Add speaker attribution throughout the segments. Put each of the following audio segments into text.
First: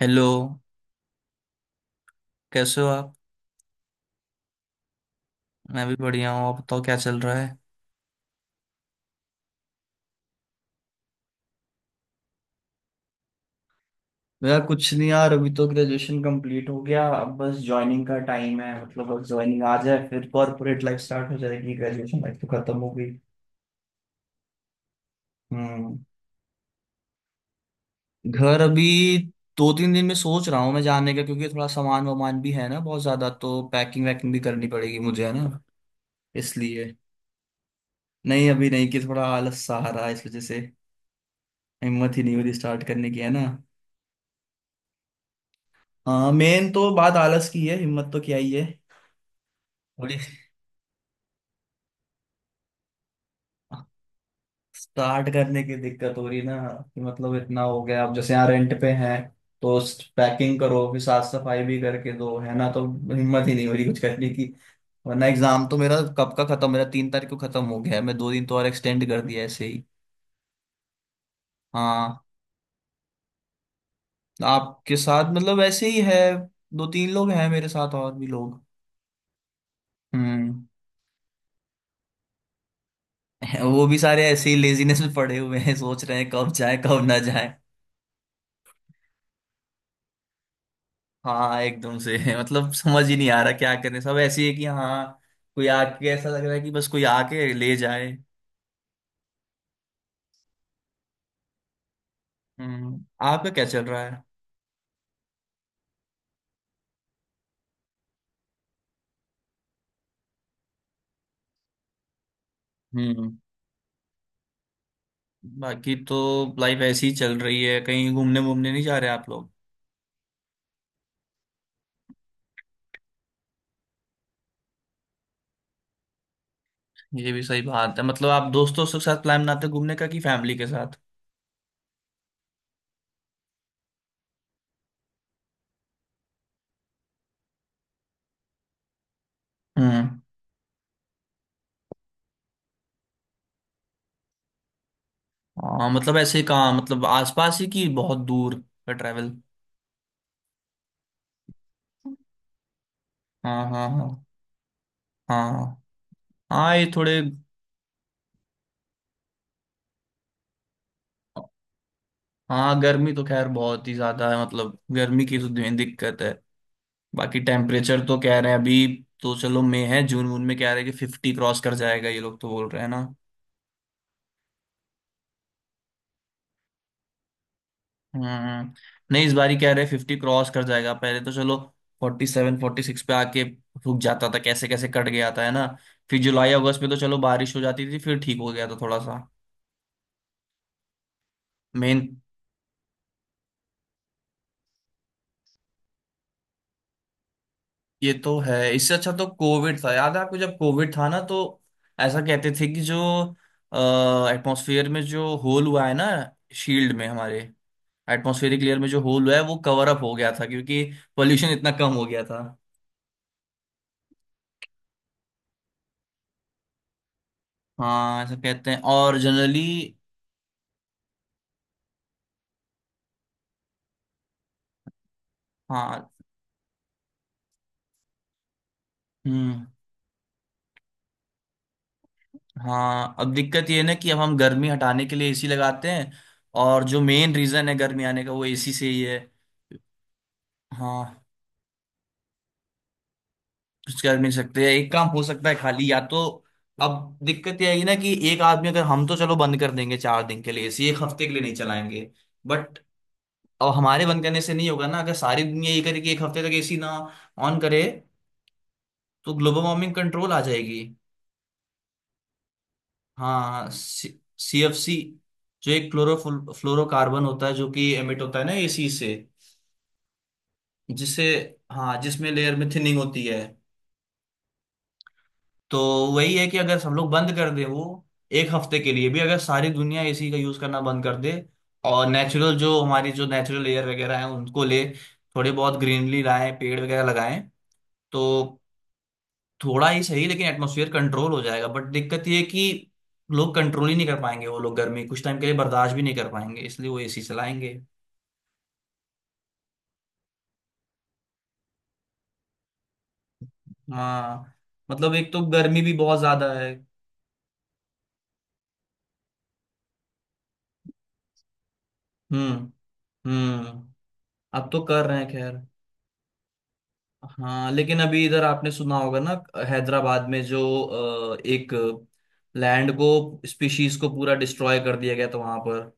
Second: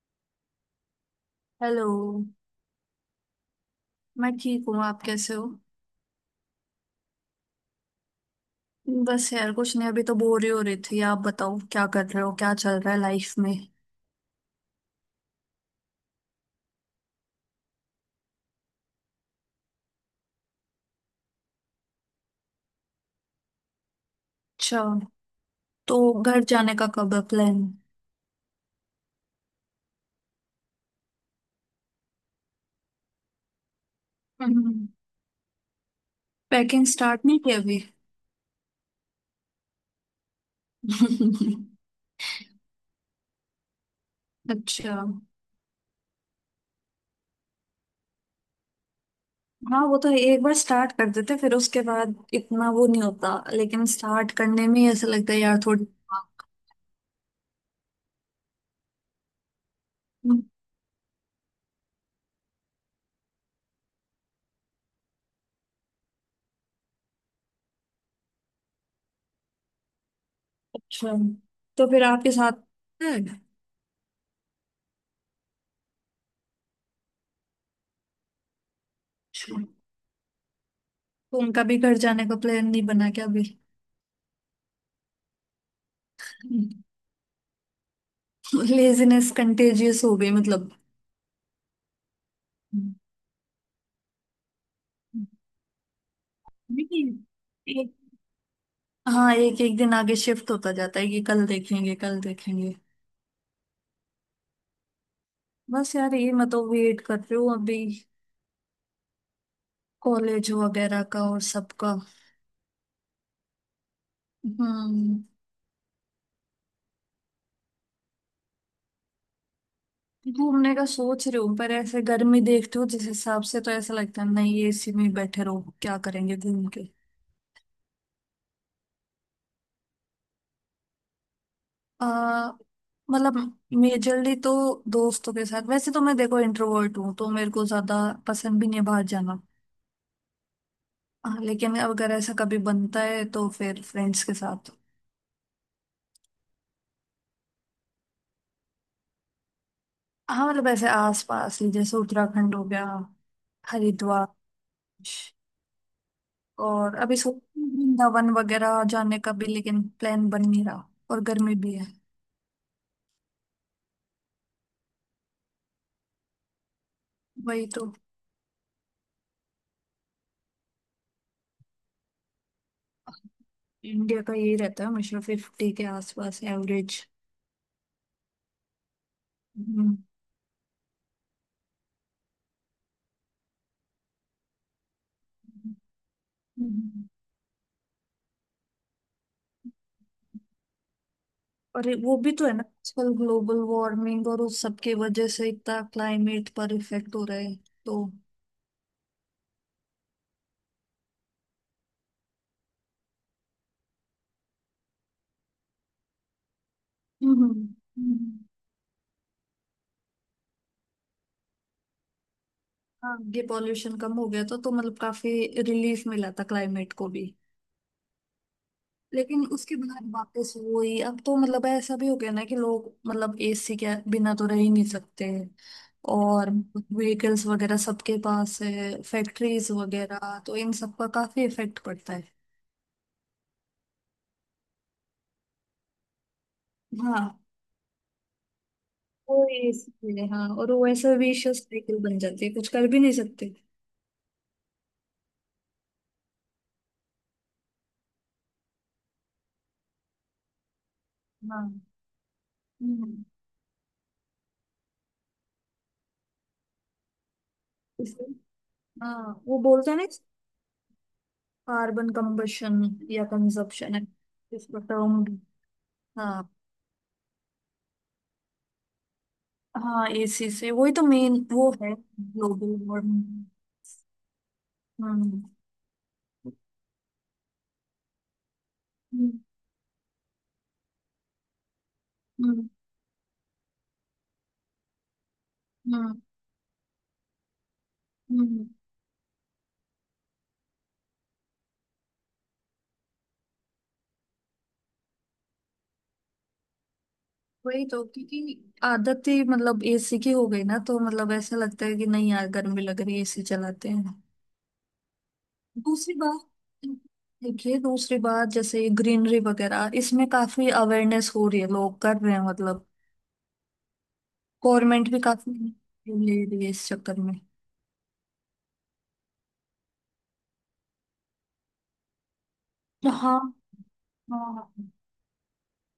Speaker 1: Hello.
Speaker 2: Hello.
Speaker 1: कैसे हो आप?
Speaker 2: मैं ठीक हूँ। आप कैसे हो?
Speaker 1: मैं भी बढ़िया हूँ। आप बताओ क्या चल रहा है?
Speaker 2: बस यार, कुछ नहीं। अभी तो बोर ही हो रही थी। आप बताओ, क्या कर रहे हो, क्या चल रहा है लाइफ में?
Speaker 1: मेरा कुछ नहीं यार, अभी तो ग्रेजुएशन कंप्लीट हो गया। अब बस ज्वाइनिंग का टाइम है, मतलब बस ज्वाइनिंग आ जाए फिर कॉर्पोरेट लाइफ स्टार्ट हो जाएगी। ग्रेजुएशन लाइफ तो खत्म हो गई।
Speaker 2: अच्छा। तो
Speaker 1: हम्म।
Speaker 2: घर जाने का कब है प्लान?
Speaker 1: घर अभी दो तीन दिन में सोच रहा हूँ मैं जाने का, क्योंकि थोड़ा सामान वामान भी है ना बहुत ज्यादा, तो पैकिंग वैकिंग भी करनी पड़ेगी मुझे, है ना,
Speaker 2: पैकिंग
Speaker 1: इसलिए।
Speaker 2: स्टार्ट नहीं की अभी?
Speaker 1: नहीं, अभी नहीं कि थोड़ा आलस सा आ रहा है इस वजह से। हिम्मत ही नहीं हो रही स्टार्ट करने की, है ना।
Speaker 2: अच्छा।
Speaker 1: हाँ, मेन तो बात आलस की है, हिम्मत तो क्या ही है।
Speaker 2: हाँ वो तो है,
Speaker 1: थोड़ी
Speaker 2: एक बार स्टार्ट कर देते फिर उसके बाद इतना वो नहीं होता, लेकिन स्टार्ट करने में ही ऐसा
Speaker 1: स्टार्ट
Speaker 2: लगता है यार
Speaker 1: करने की
Speaker 2: थोड़ी।
Speaker 1: दिक्कत हो रही ना, कि मतलब इतना हो गया अब, जैसे यहाँ रेंट पे हैं तो
Speaker 2: हम्म।
Speaker 1: पैकिंग करो, फिर साफ सफाई भी करके दो, है ना, तो हिम्मत ही नहीं हो रही कुछ करने की। वरना एग्जाम तो मेरा कब का खत्म, मेरा 3 तारीख को खत्म हो गया है। मैं 2 दिन तो और एक्सटेंड कर दिया ऐसे ही।
Speaker 2: अच्छा। तो फिर
Speaker 1: हाँ,
Speaker 2: आपके साथ है?
Speaker 1: आपके साथ मतलब ऐसे ही है, दो तीन लोग हैं मेरे साथ और भी लोग।
Speaker 2: अच्छा।
Speaker 1: हम्म।
Speaker 2: तो उनका भी घर जाने का प्लान नहीं बना क्या अभी?
Speaker 1: वो भी सारे ऐसे ही लेजीनेस में पड़े हुए हैं, सोच रहे हैं कब जाए कब ना जाए।
Speaker 2: लेजीनेस कंटेजियस हो गई मतलब।
Speaker 1: हाँ, एकदम से। मतलब समझ ही नहीं आ रहा क्या करें, सब ऐसी है कि हाँ कोई आके, ऐसा लग रहा है कि बस कोई
Speaker 2: लेकिन
Speaker 1: आके ले
Speaker 2: एक
Speaker 1: जाए।
Speaker 2: हाँ, एक एक दिन आगे शिफ्ट होता जाता है कि कल देखेंगे, कल देखेंगे।
Speaker 1: हम्म। आपका क्या चल रहा है?
Speaker 2: बस यार, ये मैं तो वेट कर रही हूँ अभी कॉलेज वगैरह का और सबका।
Speaker 1: हम्म।
Speaker 2: हम्म।
Speaker 1: बाकी तो लाइफ ऐसी ही चल रही है। कहीं घूमने वूमने नहीं जा रहे आप लोग?
Speaker 2: घूमने का सोच रही हूँ, पर ऐसे गर्मी देखती हूँ जिस हिसाब से, तो ऐसा लगता है नहीं एसी में ही बैठे रहो, क्या करेंगे घूम के।
Speaker 1: ये भी सही बात है। मतलब आप दोस्तों के साथ प्लान बनाते हो घूमने का कि फैमिली के साथ?
Speaker 2: आ, मतलब मेजरली तो दोस्तों के साथ, वैसे तो मैं देखो इंट्रोवर्ट हूँ तो मेरे को ज्यादा पसंद भी नहीं है बाहर जाना।
Speaker 1: हम्म।
Speaker 2: हाँ, लेकिन अगर ऐसा कभी बनता है तो फिर फ्रेंड्स के साथ।
Speaker 1: हाँ, मतलब ऐसे कहाँ, मतलब आसपास ही कि बहुत दूर का ट्रैवल?
Speaker 2: हाँ, मतलब ऐसे आस पास ही, जैसे उत्तराखंड हो गया,
Speaker 1: हाँ, हाँ, हाँ।
Speaker 2: हरिद्वार।
Speaker 1: हाँ, हाँ, ये
Speaker 2: और अभी
Speaker 1: थोड़े।
Speaker 2: सोच रही हूँ वृंदावन वगैरह जाने का भी, लेकिन प्लान बन नहीं रहा और गर्मी भी है।
Speaker 1: हाँ, गर्मी तो खैर बहुत ही ज्यादा है। मतलब गर्मी की तो दिक्कत है। बाकी
Speaker 2: वही तो।
Speaker 1: टेम्परेचर तो कह रहे हैं अभी। तो चलो मई है, जून वून में कह रहे हैं कि 50 क्रॉस कर जाएगा, ये लोग तो बोल रहे हैं ना।
Speaker 2: इंडिया का यही रहता है, हमेशा 50 के आसपास एवरेज।
Speaker 1: हम्म। नहीं, इस बार ही कह रहे हैं
Speaker 2: हम्म।
Speaker 1: 50 क्रॉस कर जाएगा, पहले तो चलो 47 46 पे आके रुक जाता था। कैसे कैसे कट गया था, है ना। फिर जुलाई अगस्त में तो चलो बारिश हो जाती थी, फिर ठीक हो गया था थोड़ा सा।
Speaker 2: और
Speaker 1: मेन।
Speaker 2: वो भी तो है ना, आजकल ग्लोबल वार्मिंग और उस सब की वजह से इतना क्लाइमेट पर इफेक्ट हो रहा है तो।
Speaker 1: ये तो है। इससे अच्छा तो कोविड था, याद है आपको, जब कोविड था ना तो ऐसा कहते थे कि जो एटमॉस्फेयर में जो होल हुआ है ना, शील्ड में हमारे
Speaker 2: हम्म। हम्म। हम्म।
Speaker 1: एटमॉस्फेरिक लेयर में जो होल हुआ है वो कवर अप हो गया था क्योंकि पोल्यूशन इतना कम हो गया था।
Speaker 2: हाँ, ये पॉल्यूशन कम हो गया था तो मतलब काफी रिलीफ मिला था क्लाइमेट को भी।
Speaker 1: हाँ, ऐसा कहते हैं, और
Speaker 2: लेकिन
Speaker 1: जनरली।
Speaker 2: उसके बाद वापस वही, अब तो मतलब ऐसा भी हो गया ना कि लोग मतलब एसी के बिना तो रह ही नहीं सकते।
Speaker 1: हाँ।
Speaker 2: और व्हीकल्स वगैरह सबके पास है,
Speaker 1: हम्म।
Speaker 2: फैक्ट्रीज वगैरह, तो इन सब का काफी इफेक्ट पड़ता है।
Speaker 1: हाँ, अब दिक्कत ये है ना कि अब हम गर्मी हटाने के लिए एसी लगाते हैं, और जो
Speaker 2: हाँ
Speaker 1: मेन रीजन है गर्मी आने का वो एसी से ही है।
Speaker 2: वो एसी है, हाँ, और वो ऐसा
Speaker 1: हाँ,
Speaker 2: विशियस साइकिल बन जाती है, कुछ कर भी नहीं सकते।
Speaker 1: कुछ कर नहीं सकते। एक काम हो सकता है खाली, या तो अब दिक्कत ये आएगी ना कि एक आदमी, अगर हम तो चलो बंद कर देंगे 4 दिन के लिए, इसी एक हफ्ते के लिए नहीं
Speaker 2: हाँ।
Speaker 1: चलाएंगे, बट।
Speaker 2: हम्म।
Speaker 1: अब हमारे बंद करने से नहीं होगा ना, अगर सारी दुनिया ये करे कि एक हफ्ते तक एसी ना ऑन करे
Speaker 2: इसलिए-
Speaker 1: तो
Speaker 2: हाँ, वो
Speaker 1: ग्लोबल
Speaker 2: बोलते
Speaker 1: वार्मिंग
Speaker 2: हैं ना,
Speaker 1: कंट्रोल आ जाएगी।
Speaker 2: कार्बन कंबशन या
Speaker 1: हाँ,
Speaker 2: कंजप्शन है
Speaker 1: सी एफ
Speaker 2: इसका
Speaker 1: सी
Speaker 2: टर्म भी।
Speaker 1: जो एक क्लोरो
Speaker 2: हाँ
Speaker 1: फ्लोरोकार्बन होता है, जो कि एमिट होता है ना एसी से,
Speaker 2: हाँ, एसी से वही तो
Speaker 1: जिससे,
Speaker 2: मेन वो है।
Speaker 1: हाँ, जिसमें लेयर में
Speaker 2: ग्लोबल
Speaker 1: थिनिंग होती है।
Speaker 2: वार्मिंग। हम्म।
Speaker 1: तो वही है कि अगर सब लोग बंद कर दे वो एक हफ्ते के लिए भी, अगर
Speaker 2: हम्म।
Speaker 1: सारी दुनिया एसी का यूज करना बंद कर दे, और नेचुरल
Speaker 2: हम्म।
Speaker 1: जो हमारी जो नेचुरल एयर वगैरह है उनको ले, थोड़े बहुत
Speaker 2: हम्म। हम्म।
Speaker 1: ग्रीनरी लाएं, पेड़ वगैरह लगाएं। तो
Speaker 2: हम्म,
Speaker 1: थोड़ा ही सही, लेकिन एटमोसफियर कंट्रोल हो जाएगा। बट दिक्कत ये है कि लोग कंट्रोल ही नहीं कर पाएंगे, वो लोग गर्मी कुछ टाइम के लिए बर्दाश्त भी नहीं कर पाएंगे, इसलिए वो एसी चलाएंगे।
Speaker 2: वही तो, क्योंकि आदत ही मतलब एसी की हो गई ना, तो मतलब ऐसा लगता है कि नहीं यार गर्मी लग रही है एसी चलाते हैं।
Speaker 1: हाँ, मतलब एक तो गर्मी भी
Speaker 2: दूसरी
Speaker 1: बहुत
Speaker 2: बात,
Speaker 1: ज्यादा है।
Speaker 2: देखिए दूसरी बात, जैसे ग्रीनरी वगैरह इसमें काफी अवेयरनेस हो रही है, लोग कर रहे हैं
Speaker 1: हम्म,
Speaker 2: मतलब,
Speaker 1: हम्म। अब तो कर
Speaker 2: गवर्नमेंट
Speaker 1: रहे
Speaker 2: भी
Speaker 1: हैं
Speaker 2: काफी
Speaker 1: खैर।
Speaker 2: ले रही है इस चक्कर में
Speaker 1: हाँ, लेकिन अभी इधर आपने सुना होगा ना, हैदराबाद में जो एक लैंड को
Speaker 2: तो। हाँ
Speaker 1: स्पीशीज को पूरा
Speaker 2: हाँ
Speaker 1: डिस्ट्रॉय
Speaker 2: हाँ,
Speaker 1: कर दिया गया था वहां पर।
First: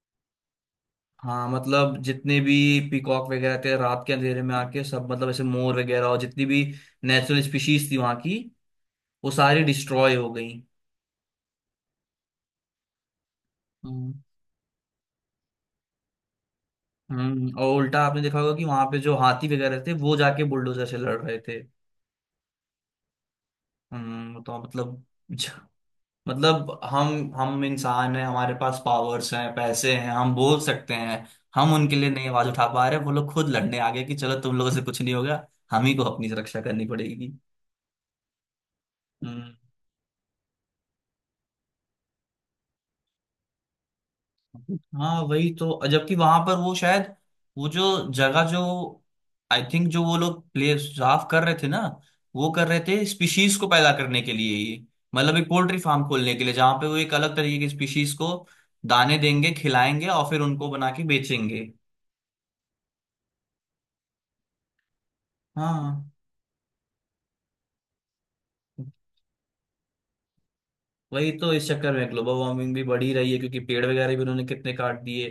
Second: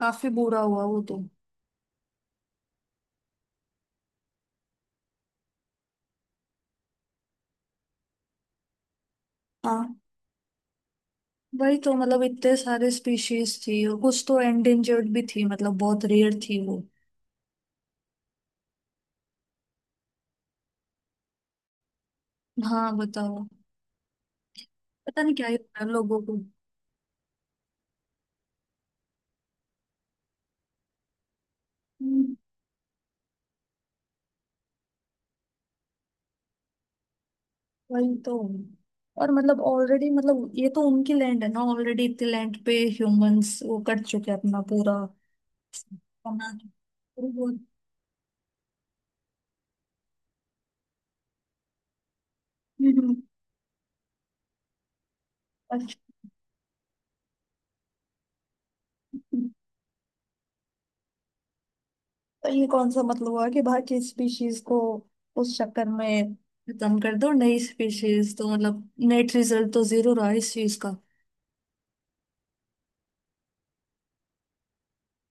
Speaker 2: काफी बुरा हुआ वो तो।
Speaker 1: हाँ, मतलब जितने भी पीकॉक वगैरह थे, रात के अंधेरे में आके सब, मतलब ऐसे मोर वगैरह और जितनी भी नेचुरल स्पीशीज थी वहां की, वो सारी
Speaker 2: हाँ
Speaker 1: डिस्ट्रॉय हो गई।
Speaker 2: वही तो, मतलब इतने सारे स्पीशीज थी और
Speaker 1: हम्म,
Speaker 2: कुछ तो एंडेंजर्ड भी थी मतलब, बहुत रेयर थी वो।
Speaker 1: हम्म। और उल्टा आपने देखा होगा कि वहां पे जो हाथी वगैरह थे वो जाके बुलडोजर से लड़ रहे थे।
Speaker 2: हाँ बताओ।
Speaker 1: हम्म। तो मतलब,
Speaker 2: पता नहीं क्या ही होता है लोगों को।
Speaker 1: मतलब हम इंसान हैं, हमारे पास पावर्स हैं, पैसे हैं, हम बोल सकते हैं। हम उनके लिए नहीं
Speaker 2: हम्म,
Speaker 1: आवाज उठा पा रहे, वो लोग खुद लड़ने आ गए कि चलो तुम लोगों से कुछ नहीं होगा, हम ही को अपनी सुरक्षा करनी पड़ेगी।
Speaker 2: वही तो। और
Speaker 1: हम्म।
Speaker 2: मतलब ऑलरेडी मतलब, ये तो उनकी लैंड है ना, ऑलरेडी इतने लैंड पे ह्यूमंस वो कर चुके हैं अपना पूरा
Speaker 1: हाँ, वही तो, जबकि वहां
Speaker 2: बना।
Speaker 1: पर वो शायद,
Speaker 2: हम्म।
Speaker 1: वो जो जगह जो, आई थिंक जो वो लोग प्ले साफ कर रहे थे ना, वो कर रहे थे
Speaker 2: हम्म।
Speaker 1: स्पीशीज को पैदा करने के लिए ही। मतलब एक पोल्ट्री फार्म खोलने के लिए, जहाँ पे वो एक अलग तरीके की स्पीशीज को दाने
Speaker 2: अच्छा।
Speaker 1: देंगे, खिलाएंगे और फिर उनको बना के बेचेंगे।
Speaker 2: तो ये कौन सा मतलब हुआ कि बाकी स्पीशीज को उस चक्कर
Speaker 1: हाँ,
Speaker 2: में खत्म कर दो, नई स्पीशीज, तो मतलब नेट रिजल्ट तो 0 रहा इस चीज का।
Speaker 1: वही तो, इस चक्कर में ग्लोबल वार्मिंग भी बढ़ी रही है, क्योंकि पेड़ वगैरह भी उन्होंने कितने काट दिए।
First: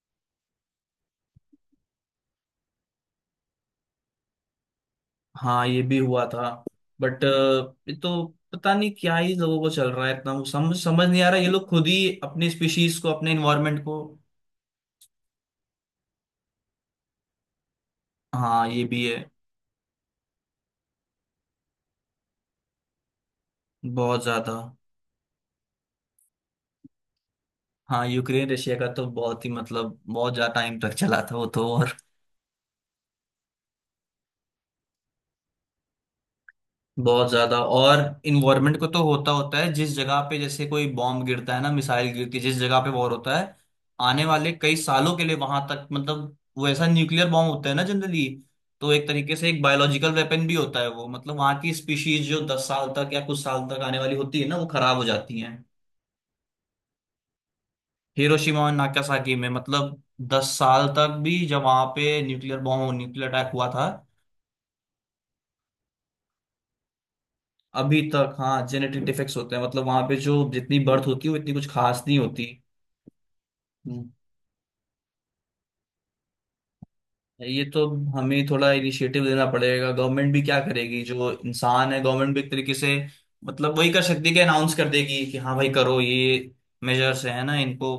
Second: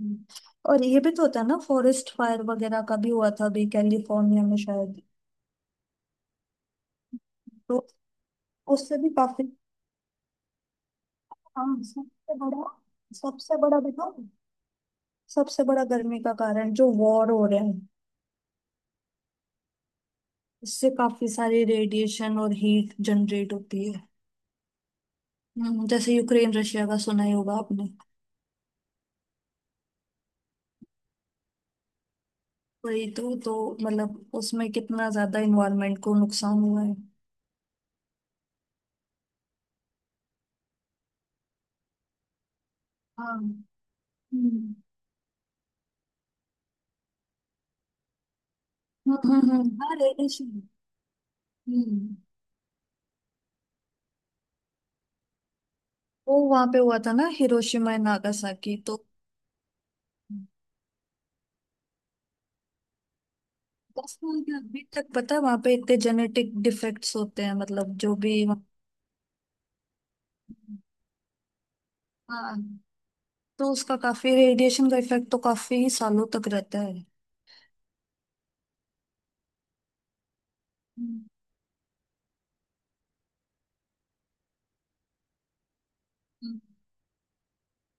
Speaker 2: हम्म। और ये भी तो होता है ना, फॉरेस्ट फायर वगैरह का भी हुआ था अभी कैलिफोर्निया में शायद।
Speaker 1: हाँ, ये भी हुआ था, बट।
Speaker 2: तो
Speaker 1: ये तो पता नहीं
Speaker 2: उससे भी
Speaker 1: क्या ही
Speaker 2: काफी।
Speaker 1: लोगों को चल रहा है, इतना समझ समझ नहीं आ रहा, ये
Speaker 2: हाँ
Speaker 1: लोग खुद ही
Speaker 2: सबसे
Speaker 1: अपनी
Speaker 2: बड़ा,
Speaker 1: स्पीशीज को अपने
Speaker 2: सबसे बड़ा
Speaker 1: इन्वायरमेंट को।
Speaker 2: बताओ, सबसे बड़ा गर्मी का कारण जो वॉर हो रहे हैं,
Speaker 1: हाँ, ये भी है।
Speaker 2: इससे काफी सारी रेडिएशन और हीट जनरेट होती है।
Speaker 1: बहुत ज्यादा।
Speaker 2: जैसे यूक्रेन रशिया का सुना ही होगा आपने।
Speaker 1: हाँ, यूक्रेन रशिया का तो बहुत ही, मतलब बहुत ज्यादा टाइम तक चला था वो तो, और।
Speaker 2: वही तो। तो मतलब उसमें कितना ज्यादा इन्वायरमेंट को नुकसान हुआ है।
Speaker 1: बहुत ज्यादा। और इन्वायरमेंट को तो होता होता है, जिस जगह पे जैसे कोई बॉम्ब गिरता है ना, मिसाइल गिरती है, जिस जगह पे वॉर
Speaker 2: हाँ।
Speaker 1: होता है
Speaker 2: हम्म।
Speaker 1: आने वाले कई सालों के लिए, वहां तक मतलब वो ऐसा न्यूक्लियर बॉम्ब होता है ना जनरली, तो एक
Speaker 2: हम्म।
Speaker 1: तरीके से
Speaker 2: हम्म।
Speaker 1: एक
Speaker 2: हम्म। हाँ,
Speaker 1: बायोलॉजिकल वेपन भी
Speaker 2: रेडिएशन।
Speaker 1: होता है वो। मतलब वहां की
Speaker 2: हम्म,
Speaker 1: स्पीशीज जो 10 साल तक या कुछ साल तक आने वाली होती है ना, वो खराब हो जाती हैं।
Speaker 2: वो वहां पे हुआ था ना, हिरोशिमा एंड
Speaker 1: हिरोशिमा और
Speaker 2: नागासाकी तो।
Speaker 1: नागासाकी में, मतलब
Speaker 2: हम्म।
Speaker 1: 10 साल तक भी, जब वहां पे न्यूक्लियर अटैक हुआ था।
Speaker 2: बस मुझे क्या, अभी तक पता है वहां पे इतने जेनेटिक डिफेक्ट्स होते हैं, मतलब
Speaker 1: अभी
Speaker 2: जो
Speaker 1: तक
Speaker 2: भी
Speaker 1: हाँ जेनेटिक डिफेक्ट्स होते हैं, मतलब वहां पे जो जितनी बर्थ होती है वो इतनी कुछ खास नहीं होती।
Speaker 2: हाँ, तो उसका
Speaker 1: हम्म।
Speaker 2: काफी रेडिएशन का इफेक्ट तो काफी सालों तक रहता है।
Speaker 1: ये तो हमें थोड़ा इनिशिएटिव देना पड़ेगा, गवर्नमेंट भी क्या करेगी,
Speaker 2: हम्म।
Speaker 1: जो इंसान है गवर्नमेंट भी एक तरीके से, मतलब वही कर सकती है कि अनाउंस कर देगी कि हाँ भाई करो ये
Speaker 2: हम्म।
Speaker 1: मेजर्स है ना, इनको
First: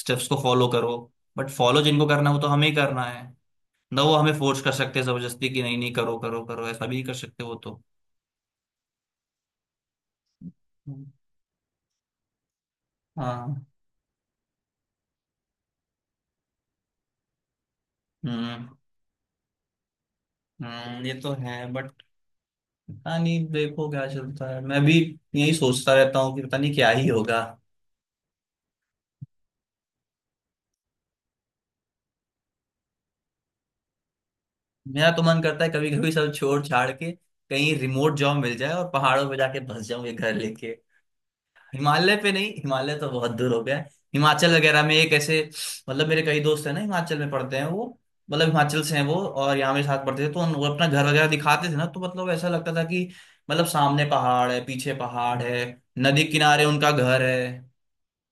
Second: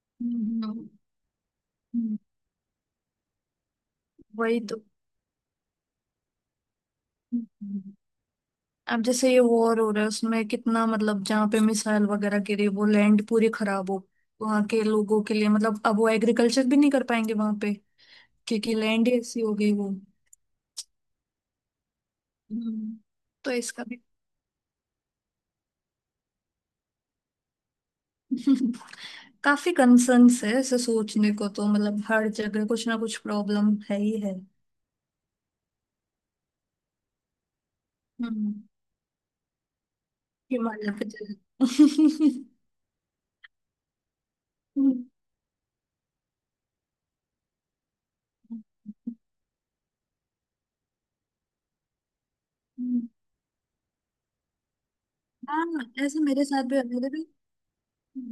Speaker 1: स्टेप्स को फॉलो
Speaker 2: हम्म।
Speaker 1: करो। बट फॉलो जिनको
Speaker 2: हम्म।
Speaker 1: करना है वो तो हमें ही करना है ना, वो हमें
Speaker 2: वही
Speaker 1: फोर्स कर
Speaker 2: तो।
Speaker 1: सकते हैं जबरदस्ती कि नहीं नहीं करो करो करो, ऐसा भी नहीं कर सकते वो तो।
Speaker 2: हम्म। अब जैसे ये वॉर हो रहा है उसमें कितना मतलब जहाँ पे मिसाइल वगैरह गिरी वो लैंड पूरी
Speaker 1: हाँ,
Speaker 2: खराब हो, वहां के लोगों के लिए मतलब अब वो एग्रीकल्चर भी नहीं कर पाएंगे वहां पे,
Speaker 1: हम्म,
Speaker 2: क्योंकि लैंड ही ऐसी हो गई वो।
Speaker 1: हम्म। ये तो है बट,
Speaker 2: हम्म,
Speaker 1: पता नहीं
Speaker 2: तो इसका
Speaker 1: देखो
Speaker 2: भी।
Speaker 1: क्या चलता है, मैं भी यही सोचता रहता हूँ कि पता नहीं क्या ही होगा।
Speaker 2: काफी कंसर्न्स है ऐसे सोचने को तो, मतलब हर जगह कुछ ना कुछ प्रॉब्लम है ही है।
Speaker 1: मेरा तो मन करता है कभी कभी सब छोड़ छाड़ के कहीं रिमोट जॉब
Speaker 2: हम्म।
Speaker 1: मिल जाए और पहाड़ों पे जाके बस जाऊं, ये घर लेके।
Speaker 2: हिमालय पे चले।
Speaker 1: हिमालय पे नहीं, हिमालय तो बहुत दूर हो गया है। हिमाचल वगैरह में एक ऐसे, मतलब मेरे कई दोस्त हैं ना, हिमाचल में पढ़ते हैं वो, मतलब हिमाचल से हैं वो और यहाँ मेरे साथ पढ़ते थे, तो वो अपना घर वगैरह दिखाते थे ना, तो मतलब ऐसा लगता था कि, मतलब सामने पहाड़ है, पीछे पहाड़ है,
Speaker 2: हाँ, ऐसा
Speaker 1: नदी किनारे उनका घर है।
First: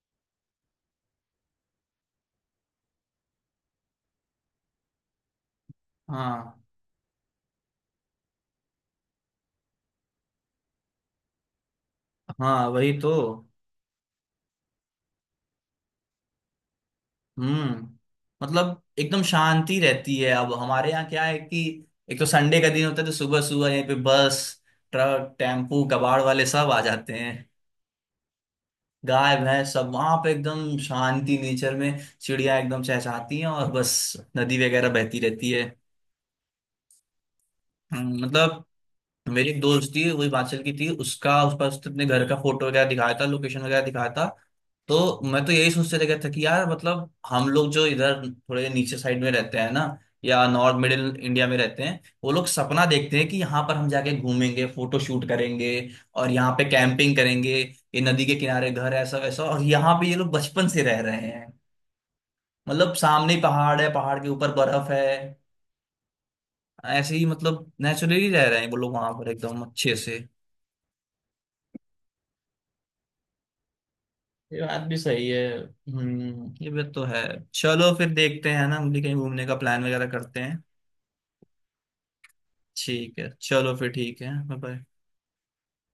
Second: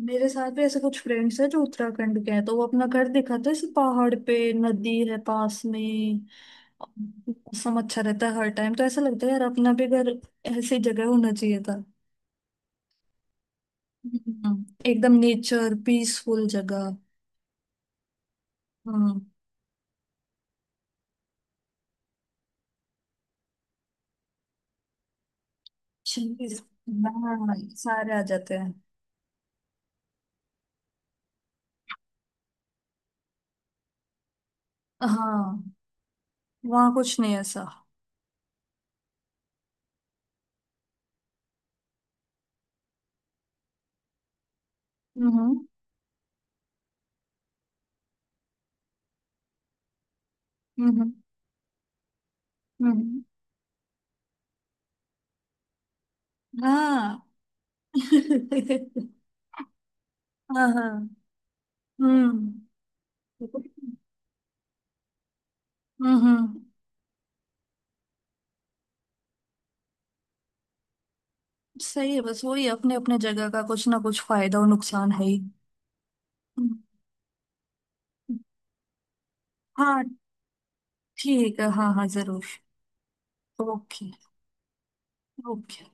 Speaker 2: मेरे साथ भी ऐसे कुछ फ्रेंड्स हैं जो उत्तराखंड के हैं, तो वो अपना घर दिखाते हैं, ऐसे पहाड़ पे, नदी है पास में,
Speaker 1: हाँ,
Speaker 2: मौसम अच्छा रहता है हर टाइम, तो ऐसा लगता है यार अपना भी घर ऐसी जगह होना चाहिए था।
Speaker 1: हाँ, वही तो।
Speaker 2: एकदम नेचर, पीसफुल जगह।
Speaker 1: हम्म। मतलब एकदम
Speaker 2: हाँ।
Speaker 1: शांति रहती है। अब हमारे यहाँ क्या है कि एक तो संडे का दिन होता है, तो सुबह सुबह यहाँ पे बस ट्रक टेम्पू कबाड़ वाले
Speaker 2: चीज।
Speaker 1: सब आ जाते हैं,
Speaker 2: हाँ, सारे आ जाते हैं।
Speaker 1: गाय भैंस सब। वहां पे एकदम शांति, नेचर में चिड़िया एकदम चहचहाती हैं और बस नदी वगैरह बहती रहती है।
Speaker 2: हाँ, वहाँ कुछ नहीं ऐसा।
Speaker 1: मतलब मेरी एक दोस्त थी, वो हिमाचल की थी, उसका उस पर उसने अपने घर का फोटो वगैरह दिखाया था, लोकेशन वगैरह दिखाया था। तो मैं तो
Speaker 2: हम्म।
Speaker 1: यही सोचते रह गया था कि यार, मतलब हम लोग जो इधर थोड़े नीचे साइड में रहते हैं ना, या नॉर्थ मिडिल
Speaker 2: हम्म।
Speaker 1: इंडिया में रहते हैं, वो लोग सपना देखते
Speaker 2: हम्म।
Speaker 1: हैं कि यहाँ पर हम जाके घूमेंगे, फोटो शूट करेंगे, और यहाँ पे कैंपिंग
Speaker 2: हाँ।
Speaker 1: करेंगे, ये नदी के किनारे घर है, ऐसा वैसा, और यहाँ पे ये लोग
Speaker 2: हाँ
Speaker 1: बचपन से रह
Speaker 2: हाँ।
Speaker 1: रहे हैं।
Speaker 2: हम्म।
Speaker 1: मतलब सामने ही
Speaker 2: हम्म।
Speaker 1: पहाड़ है, पहाड़ के ऊपर बर्फ है,
Speaker 2: हम्म।
Speaker 1: ऐसे ही मतलब नेचुरली रह रहे हैं वो लोग वहां पर एकदम अच्छे से।
Speaker 2: सही है, बस वही, अपने अपने जगह का कुछ ना कुछ फायदा
Speaker 1: ये
Speaker 2: और
Speaker 1: बात भी
Speaker 2: नुकसान है
Speaker 1: सही
Speaker 2: ही।
Speaker 1: है, हम्म, ये
Speaker 2: हम्म।
Speaker 1: बात तो है। चलो फिर देखते हैं ना, हम भी कहीं घूमने का प्लान
Speaker 2: हाँ
Speaker 1: वगैरह करते हैं।
Speaker 2: ठीक है, हाँ हाँ जरूर।
Speaker 1: ठीक है, चलो फिर,
Speaker 2: ओके।
Speaker 1: ठीक है। बाय।
Speaker 2: ओके।